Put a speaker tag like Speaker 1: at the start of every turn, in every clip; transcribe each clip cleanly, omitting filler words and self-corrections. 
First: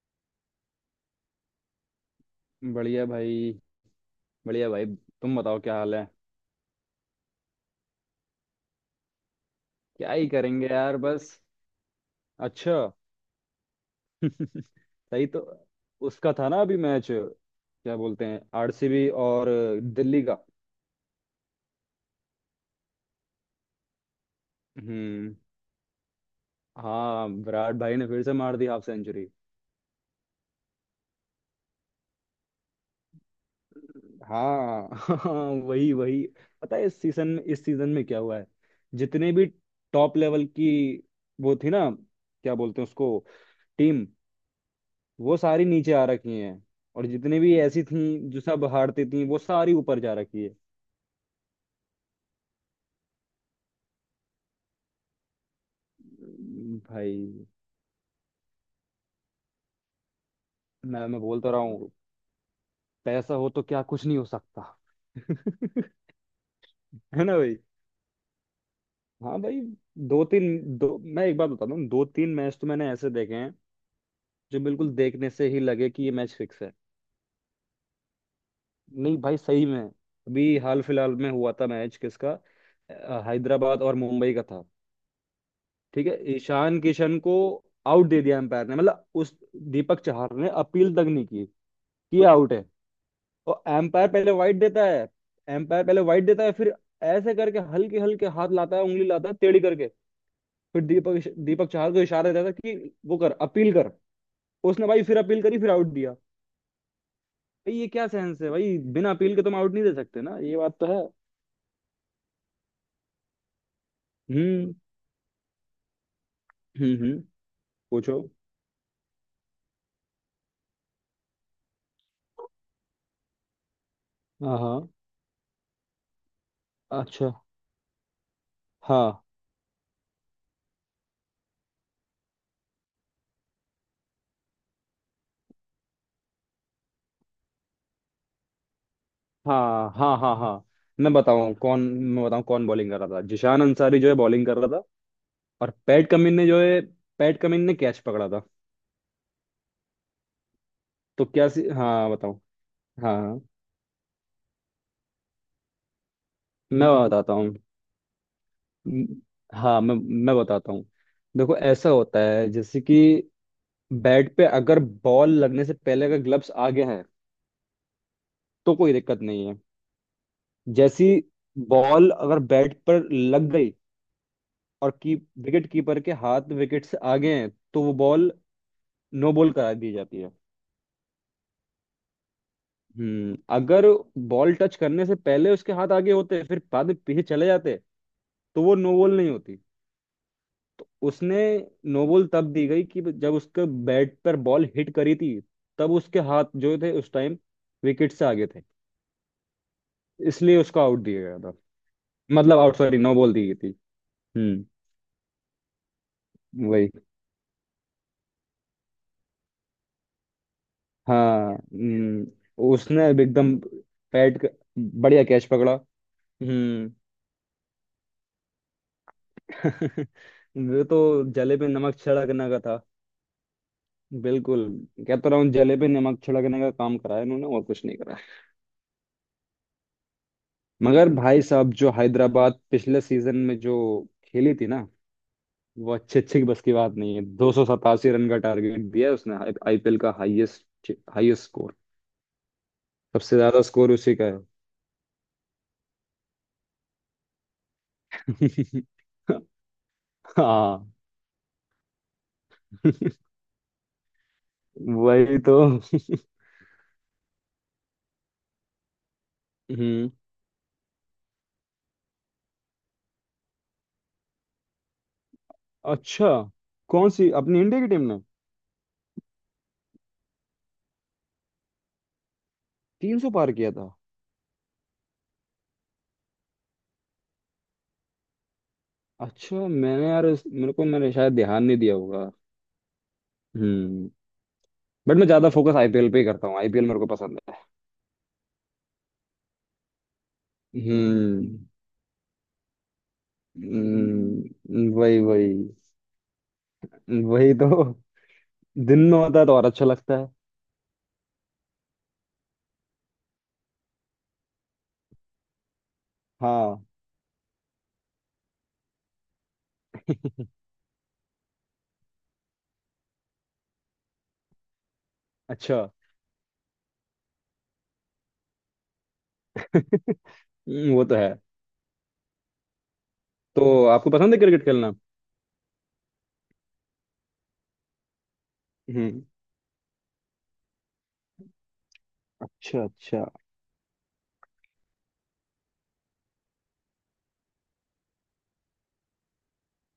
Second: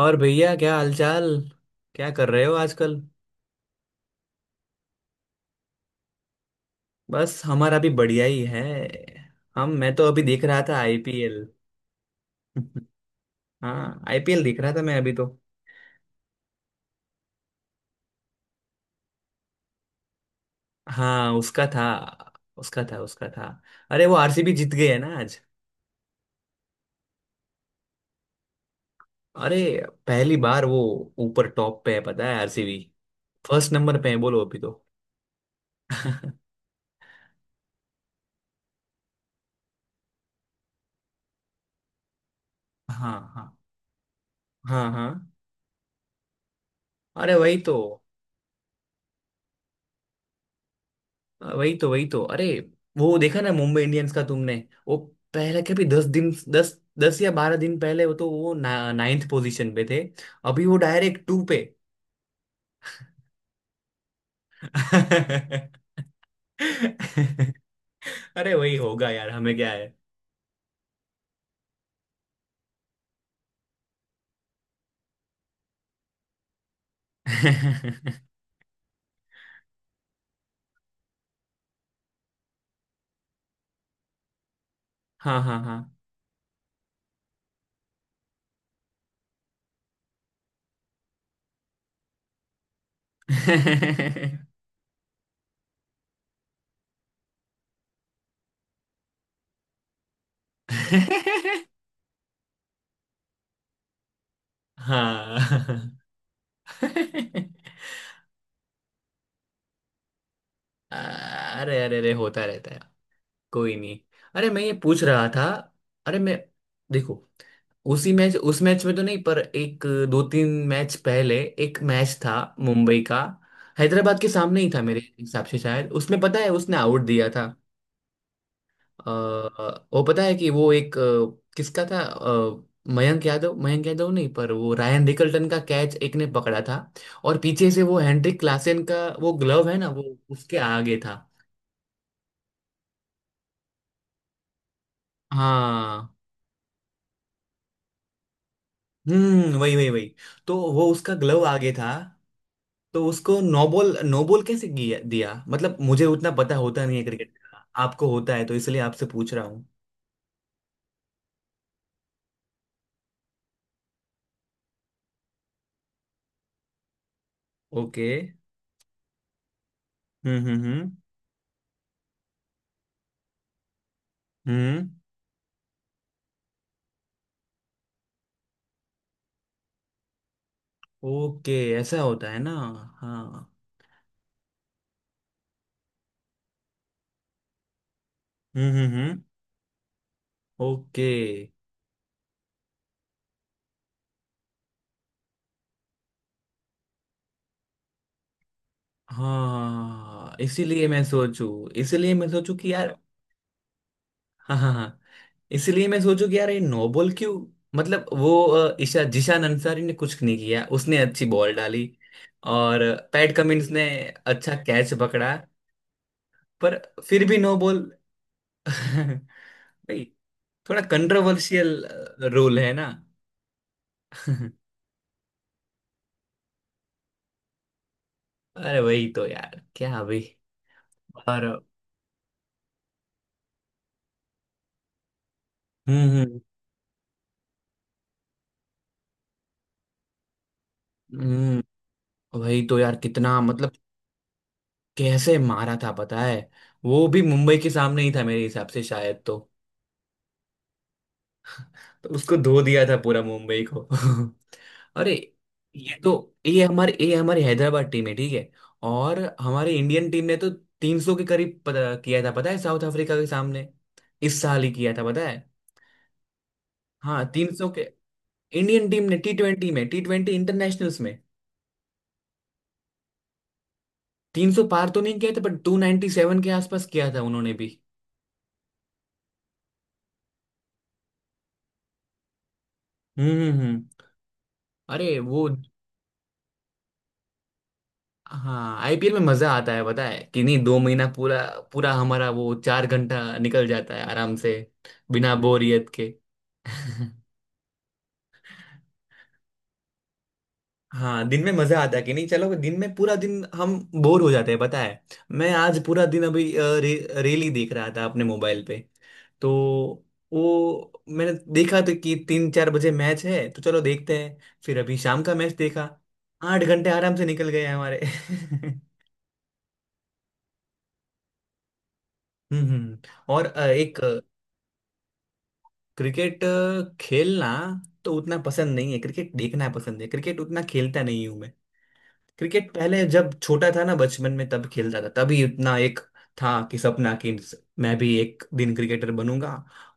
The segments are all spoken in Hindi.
Speaker 1: और भैया क्या हालचाल? क्या कर रहे हो आजकल?
Speaker 2: बढ़िया भाई। बढ़िया भाई, तुम बताओ क्या हाल है।
Speaker 1: बस हमारा भी बढ़िया ही है। हम मैं तो
Speaker 2: क्या
Speaker 1: अभी
Speaker 2: ही
Speaker 1: देख रहा
Speaker 2: करेंगे
Speaker 1: था
Speaker 2: यार, बस।
Speaker 1: आईपीएल।
Speaker 2: अच्छा।
Speaker 1: हाँ, आईपीएल देख रहा था मैं अभी तो।
Speaker 2: सही तो। उसका था ना अभी मैच, क्या बोलते हैं, आरसीबी और दिल्ली का।
Speaker 1: हाँ, उसका था। उसका था। अरे वो आरसीबी जीत गई है ना
Speaker 2: हम्म।
Speaker 1: आज।
Speaker 2: हाँ, विराट भाई ने फिर से मार दी हाफ सेंचुरी।
Speaker 1: अरे पहली बार वो ऊपर टॉप पे है, पता है? आरसीबी फर्स्ट नंबर पे है, बोलो अभी तो।
Speaker 2: हाँ, हाँ, वही वही।
Speaker 1: हाँ,
Speaker 2: पता है इस सीजन में क्या हुआ है। जितने भी टॉप लेवल की वो थी ना, क्या बोलते हैं उसको,
Speaker 1: हाँ
Speaker 2: टीम,
Speaker 1: हाँ हाँ।
Speaker 2: वो सारी नीचे आ रखी हैं। और
Speaker 1: अरे
Speaker 2: जितने भी
Speaker 1: वही तो।
Speaker 2: ऐसी थी जो सब हारती थी, वो सारी ऊपर जा रखी है।
Speaker 1: हाँ, वही तो। अरे वो देखा ना मुंबई इंडियंस का तुमने? वो पहले कभी दस दिन, दस दस या
Speaker 2: भाई
Speaker 1: बारह दिन पहले वो तो नाइन्थ पोजीशन पे थे। अभी वो
Speaker 2: मैं
Speaker 1: डायरेक्ट
Speaker 2: बोल
Speaker 1: टू
Speaker 2: तो
Speaker 1: पे।
Speaker 2: रहा हूँ। पैसा हो तो क्या कुछ नहीं हो सकता। है ना भाई।
Speaker 1: अरे वही होगा यार,
Speaker 2: हाँ
Speaker 1: हमें
Speaker 2: भाई।
Speaker 1: क्या है।
Speaker 2: दो तीन दो मैं एक बात बताता हूँ, दो तीन मैच तो मैंने ऐसे देखे हैं जो बिल्कुल देखने से ही लगे कि ये मैच फिक्स है। नहीं भाई, सही में। अभी हाल फिलहाल में हुआ था मैच किसका? हैदराबाद और मुंबई का था।
Speaker 1: हाँ हाँ हाँ।
Speaker 2: ठीक है, ईशान किशन को आउट दे दिया एम्पायर ने, मतलब उस, दीपक चाहर ने अपील तक नहीं की कि आउट है। और एम्पायर पहले वाइड देता है फिर ऐसे करके हल्के हल्के हाथ लाता है, उंगली लाता है टेढ़ी करके। फिर दीपक दीपक चाहर को इशारा देता है कि वो कर अपील कर। उसने भाई फिर अपील करी, फिर आउट
Speaker 1: हाँ।
Speaker 2: दिया। भाई, ये क्या सेंस है भाई? बिना अपील के तुम आउट नहीं दे सकते ना, ये बात तो है।
Speaker 1: अरे अरे अरे, होता रहता है, कोई नहीं। अरे मैं
Speaker 2: हम्म,
Speaker 1: ये पूछ रहा था, अरे मैं,
Speaker 2: हम्म, हम्म।
Speaker 1: देखो, उसी
Speaker 2: पूछो।
Speaker 1: मैच उस मैच में तो नहीं पर एक, दो तीन मैच पहले एक मैच था मुंबई का, हैदराबाद के
Speaker 2: हाँ,
Speaker 1: सामने ही था
Speaker 2: हाँ,
Speaker 1: मेरे हिसाब से शायद। उसमें पता है उसने आउट दिया
Speaker 2: अच्छा।
Speaker 1: था अ,
Speaker 2: हाँ।
Speaker 1: वो, पता है कि वो एक, किसका था, मयंक यादव नहीं पर वो रायन रिकल्टन का कैच एक ने पकड़ा था और पीछे से वो हेंड्रिक क्लासेन का वो ग्लव है ना,
Speaker 2: हाँ,
Speaker 1: वो
Speaker 2: हाँ, हाँ, हाँ।
Speaker 1: उसके आगे था।
Speaker 2: मैं बताऊँ कौन बॉलिंग कर रहा था, जिशान अंसारी जो है बॉलिंग कर रहा था। और
Speaker 1: हाँ,
Speaker 2: पैट कमिंस ने कैच पकड़ा था।
Speaker 1: वही वही वही। तो वो उसका ग्लव आगे था,
Speaker 2: हाँ, बताऊँ।
Speaker 1: तो
Speaker 2: हाँ
Speaker 1: उसको
Speaker 2: हाँ,
Speaker 1: नोबॉल, दिया? मतलब मुझे उतना पता होता
Speaker 2: मैं
Speaker 1: नहीं है
Speaker 2: बताता
Speaker 1: क्रिकेट
Speaker 2: हूँ।
Speaker 1: का। आपको होता है तो इसलिए आपसे
Speaker 2: म-
Speaker 1: पूछ रहा हूँ।
Speaker 2: हाँ, मैं बताता हूँ। देखो, ऐसा होता है जैसे कि बैट पे अगर बॉल लगने से पहले अगर ग्लव्स आगे हैं,
Speaker 1: ओके।
Speaker 2: तो कोई दिक्कत नहीं है।
Speaker 1: हम्म हम्म हम्म
Speaker 2: जैसी बॉल अगर बैट पर लग गई,
Speaker 1: हम्म।
Speaker 2: और की विकेट कीपर के हाथ विकेट से आगे हैं, तो वो बॉल नो बॉल करा दी जाती है।
Speaker 1: ओके। ऐसा होता है ना? हाँ।
Speaker 2: अगर बॉल टच करने से पहले उसके हाथ आगे होते, फिर बाद में पीछे चले जाते, तो
Speaker 1: हम्म
Speaker 2: वो
Speaker 1: हम्म
Speaker 2: नो बॉल
Speaker 1: हम्म
Speaker 2: नहीं होती। तो
Speaker 1: ओके।
Speaker 2: उसने, नो बॉल तब दी गई कि जब उसके बैट पर बॉल हिट करी थी, तब उसके हाथ जो थे उस टाइम विकेट से आगे थे।
Speaker 1: हाँ हाँ, हाँ, हाँ, हाँ।
Speaker 2: इसलिए उसको आउट दिया गया था,
Speaker 1: इसीलिए मैं सोचू
Speaker 2: मतलब
Speaker 1: कि
Speaker 2: आउट,
Speaker 1: यार,
Speaker 2: सॉरी नो बॉल दी गई थी।
Speaker 1: हाँ
Speaker 2: हम्म।
Speaker 1: हाँ हाँ, इसलिए मैं सोचू कि यार ये
Speaker 2: वही।
Speaker 1: नोबल क्यों? मतलब वो ईशा जिशान अंसारी ने कुछ नहीं किया, उसने अच्छी
Speaker 2: हाँ,
Speaker 1: बॉल डाली
Speaker 2: हम्म।
Speaker 1: और
Speaker 2: उसने अब
Speaker 1: पैट
Speaker 2: एकदम
Speaker 1: कमिंस ने
Speaker 2: पैट क-
Speaker 1: अच्छा कैच
Speaker 2: बढ़िया
Speaker 1: पकड़ा,
Speaker 2: कैच पकड़ा।
Speaker 1: पर
Speaker 2: हम्म।
Speaker 1: फिर भी नो बॉल। भाई, थोड़ा
Speaker 2: वो तो जले पे
Speaker 1: कंट्रोवर्शियल
Speaker 2: नमक छिड़कने का
Speaker 1: रूल है
Speaker 2: था।
Speaker 1: ना।
Speaker 2: बिल्कुल। कहता रहा हूँ, जले पे नमक छिड़कने का काम करा है इन्होंने, और कुछ नहीं करा है।
Speaker 1: अरे वही तो यार। क्या अभी।
Speaker 2: मगर भाई
Speaker 1: और।
Speaker 2: साहब, जो हैदराबाद पिछले सीजन में जो खेली थी ना, वो
Speaker 1: हम्म
Speaker 2: अच्छे अच्छे
Speaker 1: हम्म
Speaker 2: की बस की बात नहीं है। 287 रन का टारगेट दिया है उसने। आईपीएल का हाईएस्ट हाईएस्ट
Speaker 1: हम्म,
Speaker 2: स्कोर।
Speaker 1: वही तो यार।
Speaker 2: सबसे
Speaker 1: कितना
Speaker 2: ज्यादा
Speaker 1: मतलब
Speaker 2: स्कोर उसी का है।
Speaker 1: कैसे मारा था, पता है? वो भी मुंबई के सामने ही था मेरे हिसाब से शायद। तो
Speaker 2: हाँ।
Speaker 1: उसको धो दिया था पूरा मुंबई को। अरे
Speaker 2: वही तो।
Speaker 1: ये तो, ये हमारी हैदराबाद टीम है, ठीक है? और हमारी इंडियन
Speaker 2: हम्म।
Speaker 1: टीम ने तो 300 के करीब किया था, पता है, साउथ अफ्रीका के सामने। इस साल ही किया था पता है।
Speaker 2: अच्छा। कौन
Speaker 1: हाँ,
Speaker 2: सी अपनी
Speaker 1: 300
Speaker 2: इंडिया
Speaker 1: के,
Speaker 2: की टीम ने
Speaker 1: इंडियन टीम ने टी ट्वेंटी इंटरनेशनल्स में
Speaker 2: 300 पार किया था?
Speaker 1: 300 पार तो नहीं किया था पर 297 के आसपास किया था उन्होंने भी।
Speaker 2: अच्छा, मैंने यार मेरे को मैंने शायद ध्यान नहीं दिया होगा।
Speaker 1: हम्म।
Speaker 2: हम्म।
Speaker 1: अरे
Speaker 2: बट मैं
Speaker 1: वो
Speaker 2: ज्यादा फोकस आईपीएल पे ही करता हूँ, आईपीएल मेरे को पसंद है।
Speaker 1: हाँ, आईपीएल में मजा आता है, पता है कि नहीं? दो महीना पूरा,
Speaker 2: हम्म,
Speaker 1: पूरा हमारा वो चार घंटा निकल जाता है आराम से,
Speaker 2: वही
Speaker 1: बिना
Speaker 2: वही।
Speaker 1: बोरियत के।
Speaker 2: वही तो दिन में होता है तो और अच्छा लगता है।
Speaker 1: हाँ, दिन में मजा आता है कि नहीं। चलो, दिन में पूरा दिन हम बोर हो जाते हैं पता है। मैं आज पूरा दिन अभी
Speaker 2: हाँ,
Speaker 1: रेली देख रहा था अपने मोबाइल पे। तो वो मैंने देखा तो कि तीन चार बजे मैच है, तो चलो देखते हैं। फिर अभी शाम का मैच
Speaker 2: अच्छा।
Speaker 1: देखा, आठ घंटे आराम से निकल गए हमारे।
Speaker 2: वो तो है।
Speaker 1: हम्म। और
Speaker 2: तो
Speaker 1: एक,
Speaker 2: आपको पसंद है क्रिकेट खेलना?
Speaker 1: क्रिकेट खेलना तो उतना पसंद नहीं है,
Speaker 2: हम्म।
Speaker 1: क्रिकेट देखना पसंद है, क्रिकेट उतना खेलता नहीं हूं मैं। क्रिकेट
Speaker 2: अच्छा
Speaker 1: पहले
Speaker 2: अच्छा।
Speaker 1: जब छोटा था ना बचपन में तब खेलता था, तभी उतना एक था कि, सपना कि मैं भी एक दिन क्रिकेटर बनूंगा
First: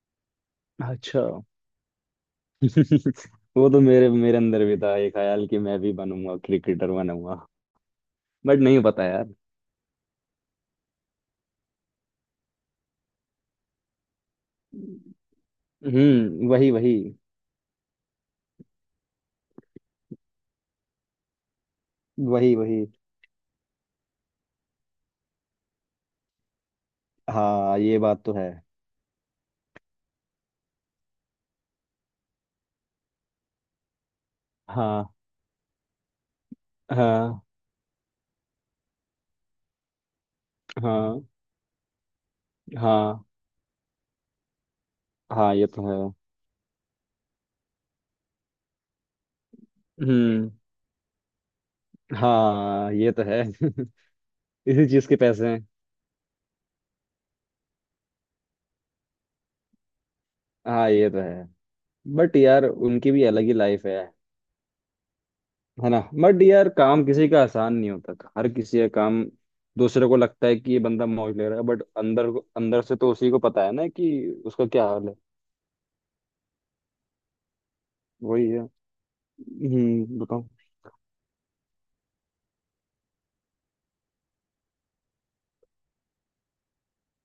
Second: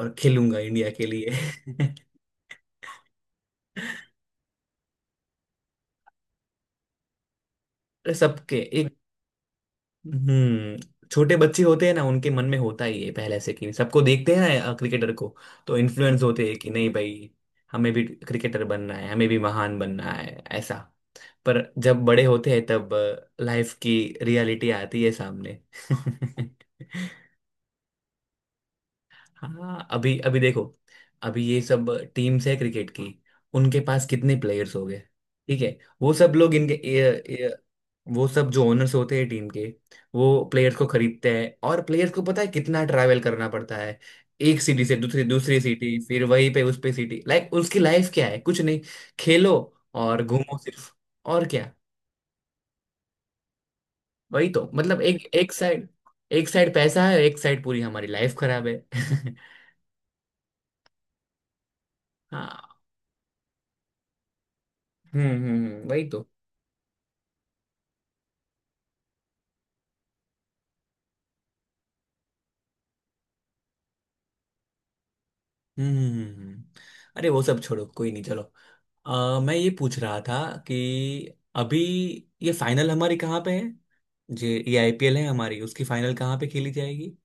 Speaker 1: और खेलूंगा इंडिया के
Speaker 2: अच्छा।
Speaker 1: लिए।
Speaker 2: वो तो मेरे मेरे अंदर भी था ये ख्याल कि मैं भी बनूंगा क्रिकेटर बनूंगा।
Speaker 1: सबके
Speaker 2: बट नहीं
Speaker 1: एक,
Speaker 2: पता यार।
Speaker 1: हम्म, छोटे बच्चे होते हैं ना, उनके मन में होता ही है पहले से कि सबको देखते हैं ना क्रिकेटर
Speaker 2: हम्म।
Speaker 1: को, तो इन्फ्लुएंस होते हैं कि
Speaker 2: वही
Speaker 1: नहीं
Speaker 2: वही।
Speaker 1: भाई, हमें भी क्रिकेटर बनना है, हमें भी महान बनना है, ऐसा। पर जब बड़े होते
Speaker 2: वही
Speaker 1: हैं
Speaker 2: वही।
Speaker 1: तब लाइफ की रियलिटी आती है सामने।
Speaker 2: हाँ, ये बात तो है।
Speaker 1: हाँ, अभी अभी देखो, अभी ये सब टीम्स है क्रिकेट की, उनके पास कितने प्लेयर्स हो गए,
Speaker 2: हाँ,
Speaker 1: ठीक है? वो सब लोग इनके
Speaker 2: हाँ,
Speaker 1: वो सब जो ओनर्स होते हैं टीम के, वो प्लेयर्स को
Speaker 2: हाँ,
Speaker 1: खरीदते हैं और प्लेयर्स को पता है कितना ट्रैवल
Speaker 2: हाँ,
Speaker 1: करना पड़ता है। एक सिटी से दूसरी
Speaker 2: हाँ,
Speaker 1: दूसरी
Speaker 2: ये तो है।
Speaker 1: सिटी, फिर वहीं पे उस पे सिटी, लाइक उसकी लाइफ क्या है, कुछ नहीं, खेलो और
Speaker 2: हम्म।
Speaker 1: घूमो सिर्फ, और क्या।
Speaker 2: हाँ, ये तो है।
Speaker 1: वही तो,
Speaker 2: इसी
Speaker 1: मतलब
Speaker 2: चीज के
Speaker 1: एक,
Speaker 2: पैसे
Speaker 1: एक
Speaker 2: हैं।
Speaker 1: साइड, एक साइड पैसा है, एक साइड पूरी हमारी लाइफ खराब है।
Speaker 2: हाँ, ये तो है। बट यार
Speaker 1: हाँ,
Speaker 2: उनकी भी अलग ही लाइफ है। है ना,
Speaker 1: वही तो।
Speaker 2: बट यार काम किसी का आसान नहीं होता। हर किसी का काम, दूसरे को लगता है कि ये बंदा मौज ले रहा है, बट अंदर अंदर से तो उसी को पता है ना कि उसका क्या हाल है।
Speaker 1: हम्म हम्म, हम्म। अरे वो सब छोड़ो, कोई नहीं, चलो,
Speaker 2: वही है।
Speaker 1: मैं ये पूछ
Speaker 2: हम्म,
Speaker 1: रहा था
Speaker 2: बताओ।
Speaker 1: कि अभी ये फाइनल हमारी कहाँ पे है, जे ये आईपीएल है हमारी, उसकी फाइनल कहाँ पे खेली जाएगी?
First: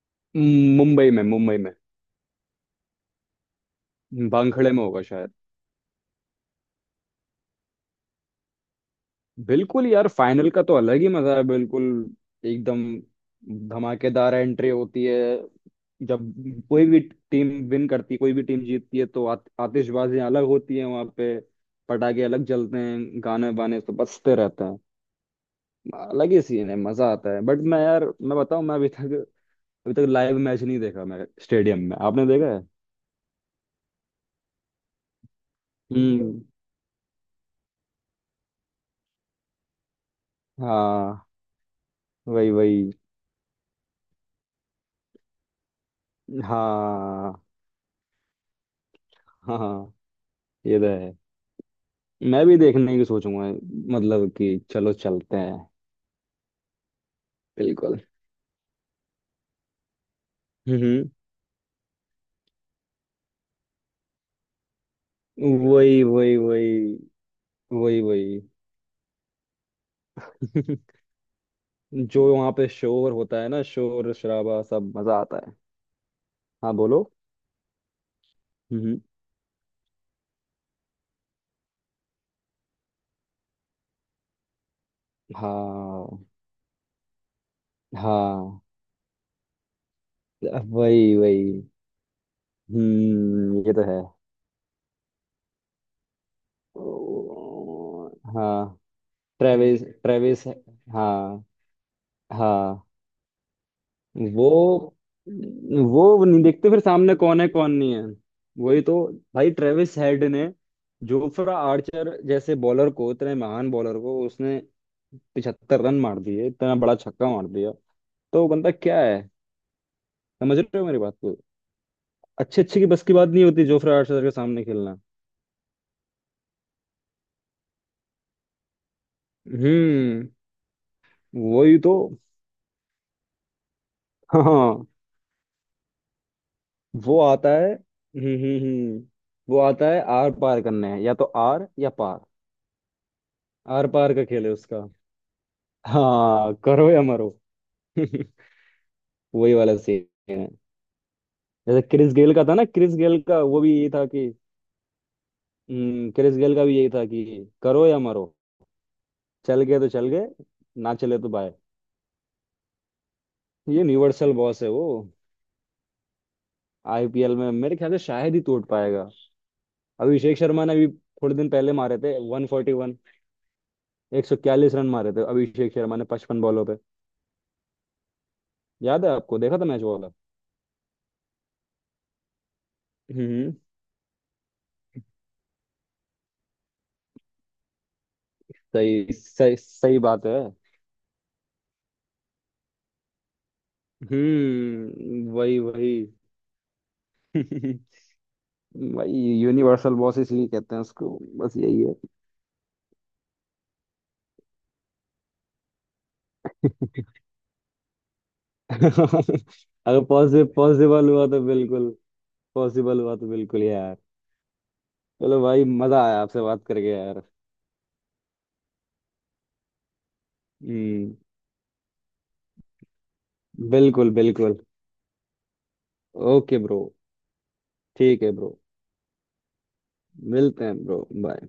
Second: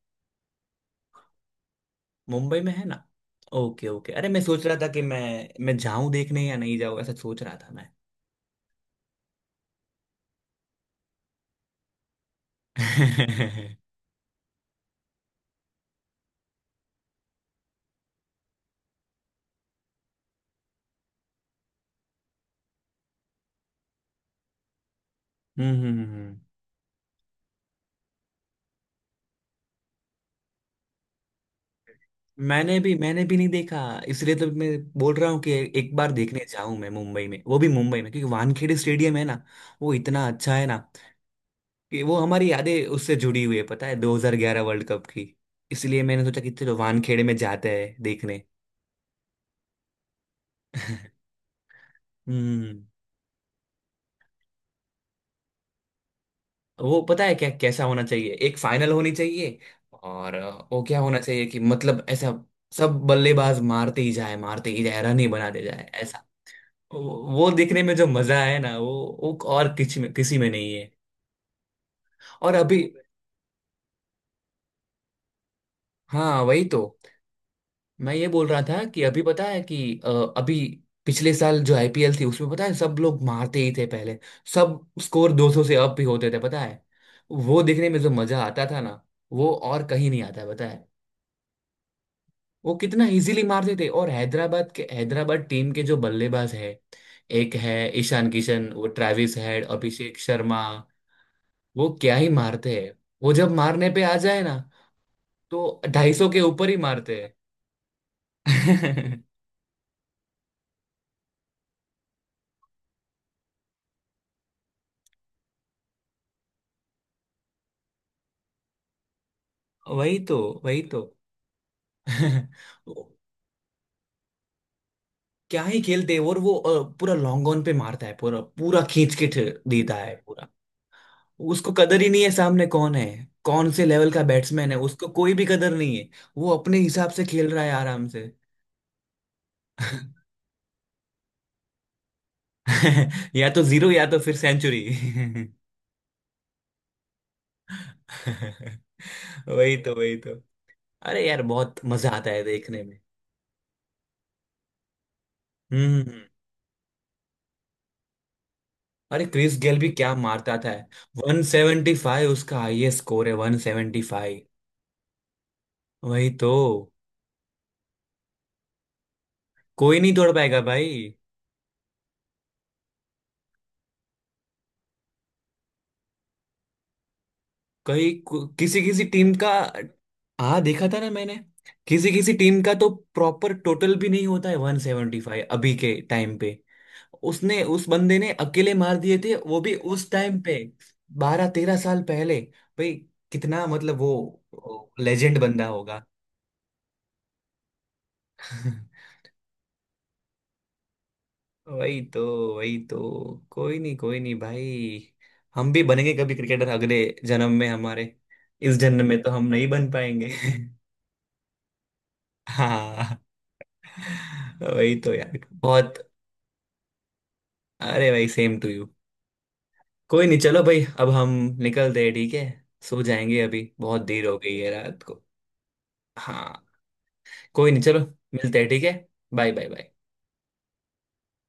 Speaker 2: मुंबई में, मुंबई में।
Speaker 1: मुंबई में है ना? Okay okay. अरे मैं सोच
Speaker 2: भांखड़े
Speaker 1: रहा
Speaker 2: में
Speaker 1: था कि
Speaker 2: होगा
Speaker 1: मैं
Speaker 2: शायद।
Speaker 1: मैं जाऊं देखने या नहीं जाऊं, ऐसा सोच रहा था मैं।
Speaker 2: बिल्कुल यार, फाइनल का तो अलग ही मजा है। बिल्कुल एकदम
Speaker 1: हम्म
Speaker 2: धमाकेदार एंट्री होती है। जब कोई भी टीम विन करती है, कोई भी टीम जीतती है, तो आतिशबाजी अलग होती है वहां पे। पटाखे अलग जलते हैं, गाने वाने तो बजते रहते हैं।
Speaker 1: हम्म हम्म,
Speaker 2: अलग
Speaker 1: हम्म।
Speaker 2: ही सीन है, मजा आता है। बट मैं यार, मैं बताऊं, मैं अभी तक लाइव मैच नहीं देखा मैं स्टेडियम में। आपने देखा है?
Speaker 1: मैंने भी नहीं देखा, इसलिए तो मैं बोल रहा हूँ कि एक बार
Speaker 2: हम्म।
Speaker 1: देखने जाऊं मैं मुंबई में, वो भी मुंबई में क्योंकि वानखेड़े स्टेडियम है ना, वो इतना अच्छा है ना
Speaker 2: हाँ,
Speaker 1: कि वो हमारी
Speaker 2: वही वही।
Speaker 1: यादें उससे जुड़ी हुई है, पता है, 2011 वर्ल्ड कप की। इसलिए मैंने सोचा कि चलो वानखेड़े में
Speaker 2: हाँ,
Speaker 1: जाते हैं देखने।
Speaker 2: हाँ, हाँ, ये तो है। मैं भी
Speaker 1: हम्म।
Speaker 2: देखने की सोचूंगा, मतलब कि चलो चलते हैं।
Speaker 1: वो पता है क्या कैसा
Speaker 2: बिल्कुल।
Speaker 1: होना चाहिए, एक फाइनल होनी चाहिए और वो क्या
Speaker 2: हम्म।
Speaker 1: होना चाहिए कि मतलब ऐसा, सब बल्लेबाज मारते ही जाए, मारते ही जाए, रन ही बनाते जाए।
Speaker 2: वही वही। वही
Speaker 1: वो देखने में
Speaker 2: वही।
Speaker 1: जो मजा
Speaker 2: वही।
Speaker 1: है ना, वो और किसी में, नहीं है।
Speaker 2: जो वहाँ
Speaker 1: और
Speaker 2: पे
Speaker 1: अभी,
Speaker 2: शोर होता है ना, शोर शराबा, सब मजा आता है।
Speaker 1: हाँ वही
Speaker 2: हाँ,
Speaker 1: तो,
Speaker 2: बोलो।
Speaker 1: मैं ये बोल रहा था
Speaker 2: हम्म।
Speaker 1: कि अभी पता है कि, अ, अभी पिछले साल जो आईपीएल थी उसमें पता है सब लोग मारते ही थे पहले, सब स्कोर 200 से अप भी
Speaker 2: हाँ,
Speaker 1: होते थे, पता है। वो देखने में जो मजा
Speaker 2: हाँ,
Speaker 1: आता था ना, वो और कहीं नहीं आता है पता है।
Speaker 2: वही वही।
Speaker 1: वो कितना इजीली
Speaker 2: हम्म, ये
Speaker 1: मारते
Speaker 2: तो
Speaker 1: थे।
Speaker 2: है।
Speaker 1: और हैदराबाद के, हैदराबाद टीम के जो बल्लेबाज है, एक है
Speaker 2: ओ,
Speaker 1: ईशान
Speaker 2: हाँ।
Speaker 1: किशन, वो Travis Head,
Speaker 2: Travis,
Speaker 1: Abhishek
Speaker 2: Travis.
Speaker 1: Sharma,
Speaker 2: हाँ,
Speaker 1: वो क्या ही मारते
Speaker 2: हाँ।
Speaker 1: हैं। वो जब मारने पे आ जाए
Speaker 2: वो।
Speaker 1: ना, तो ढाई
Speaker 2: वो
Speaker 1: सौ के
Speaker 2: नहीं
Speaker 1: ऊपर
Speaker 2: देखते
Speaker 1: ही
Speaker 2: फिर सामने
Speaker 1: मारते
Speaker 2: कौन है कौन नहीं है। वही तो।
Speaker 1: हैं।
Speaker 2: भाई, ट्रेविस हेड ने जोफ्रा आर्चर जैसे बॉलर को, इतने महान बॉलर को, उसने 75 रन मार दिए, इतना बड़ा छक्का मार दिया। तो बंदा क्या है?
Speaker 1: वही तो,
Speaker 2: समझ रहे
Speaker 1: वही
Speaker 2: हो मेरी
Speaker 1: तो।
Speaker 2: बात को? अच्छे अच्छे की बस की
Speaker 1: वो
Speaker 2: बात नहीं होती जोफ्रा आर्चर के सामने खेलना।
Speaker 1: क्या ही खेलते हैं। और वो पूरा लॉन्ग ऑन पे मारता है पूरा, देता है
Speaker 2: हम्म,
Speaker 1: पूरा। उसको
Speaker 2: वही तो।
Speaker 1: कदर ही नहीं है सामने कौन है, कौन से लेवल का बैट्समैन है,
Speaker 2: हाँ,
Speaker 1: उसको कोई भी कदर नहीं है। वो अपने हिसाब
Speaker 2: वो
Speaker 1: से
Speaker 2: आता
Speaker 1: खेल रहा है
Speaker 2: है।
Speaker 1: आराम से।
Speaker 2: हम्म, हम्म, हम्म। वो आता है आर पार करने, या तो आर या पार।
Speaker 1: या तो
Speaker 2: आर
Speaker 1: जीरो, या
Speaker 2: पार
Speaker 1: तो
Speaker 2: का
Speaker 1: फिर
Speaker 2: खेल है
Speaker 1: सेंचुरी।
Speaker 2: उसका। हाँ, करो या मरो। वही
Speaker 1: वही
Speaker 2: वाला
Speaker 1: तो,
Speaker 2: सीन
Speaker 1: वही तो।
Speaker 2: है।
Speaker 1: अरे यार बहुत
Speaker 2: जैसे
Speaker 1: मजा
Speaker 2: क्रिस
Speaker 1: आता
Speaker 2: गेल
Speaker 1: है
Speaker 2: का था ना,
Speaker 1: देखने
Speaker 2: क्रिस
Speaker 1: में।
Speaker 2: गेल का वो भी यही था कि,
Speaker 1: हम्म हम्म।
Speaker 2: क्रिस गेल का भी यही था कि करो या मरो।
Speaker 1: अरे क्रिस
Speaker 2: चल
Speaker 1: गेल
Speaker 2: गए
Speaker 1: भी
Speaker 2: तो चल
Speaker 1: क्या
Speaker 2: गए,
Speaker 1: मारता था।
Speaker 2: ना चले तो बाय।
Speaker 1: 175 उसका हाईएस्ट स्कोर है,
Speaker 2: ये यूनिवर्सल
Speaker 1: 175,
Speaker 2: बॉस है वो।
Speaker 1: वही तो।
Speaker 2: आईपीएल में मेरे ख्याल से शायद ही तोड़ पाएगा।
Speaker 1: कोई नहीं तोड़
Speaker 2: अभिषेक
Speaker 1: पाएगा
Speaker 2: शर्मा ने अभी
Speaker 1: भाई।
Speaker 2: थोड़े दिन पहले मारे थे 141, 141 रन मारे थे अभिषेक शर्मा ने 55 बॉलों पे।
Speaker 1: कहीं किसी, किसी
Speaker 2: याद है
Speaker 1: टीम
Speaker 2: आपको?
Speaker 1: का
Speaker 2: देखा था मैच वो वाला।
Speaker 1: हाँ देखा था ना मैंने। किसी, किसी टीम का तो प्रॉपर
Speaker 2: हम्म,
Speaker 1: टोटल भी नहीं होता है, 175 अभी के टाइम पे। उसने, उस बंदे ने अकेले मार
Speaker 2: सही
Speaker 1: दिए थे
Speaker 2: सही
Speaker 1: वो भी,
Speaker 2: सही
Speaker 1: उस
Speaker 2: बात है।
Speaker 1: टाइम पे, 12 13 साल पहले। भाई कितना मतलब वो
Speaker 2: हम्म,
Speaker 1: लेजेंड
Speaker 2: वही
Speaker 1: बंदा
Speaker 2: वही।
Speaker 1: होगा।
Speaker 2: भाई, यूनिवर्सल बॉस इसलिए कहते हैं उसको, बस यही है।
Speaker 1: वही तो, वही तो। कोई नहीं, कोई नहीं भाई। हम भी बनेंगे कभी क्रिकेटर, अगले जन्म में हमारे। इस जन्म में तो हम नहीं बन
Speaker 2: अगर
Speaker 1: पाएंगे।
Speaker 2: पॉसिबल पॉसिबल हुआ तो बिल्कुल, पॉसिबल हुआ
Speaker 1: हाँ,
Speaker 2: तो बिल्कुल यार।
Speaker 1: वही तो यार
Speaker 2: चलो भाई, मजा
Speaker 1: बहुत।
Speaker 2: आया आपसे बात करके यार।
Speaker 1: अरे भाई, सेम टू यू, कोई नहीं, चलो भाई, अब
Speaker 2: हम्म।
Speaker 1: हम निकलते हैं, ठीक है। सो जाएंगे अभी, बहुत
Speaker 2: बिल्कुल
Speaker 1: देर हो गई
Speaker 2: बिल्कुल।
Speaker 1: है रात को।
Speaker 2: ओके
Speaker 1: हाँ,
Speaker 2: ब्रो।
Speaker 1: कोई नहीं, चलो,
Speaker 2: ठीक है ब्रो।
Speaker 1: मिलते हैं, ठीक है। Bye, bye, bye.
Speaker 2: मिलते हैं ब्रो। बाय।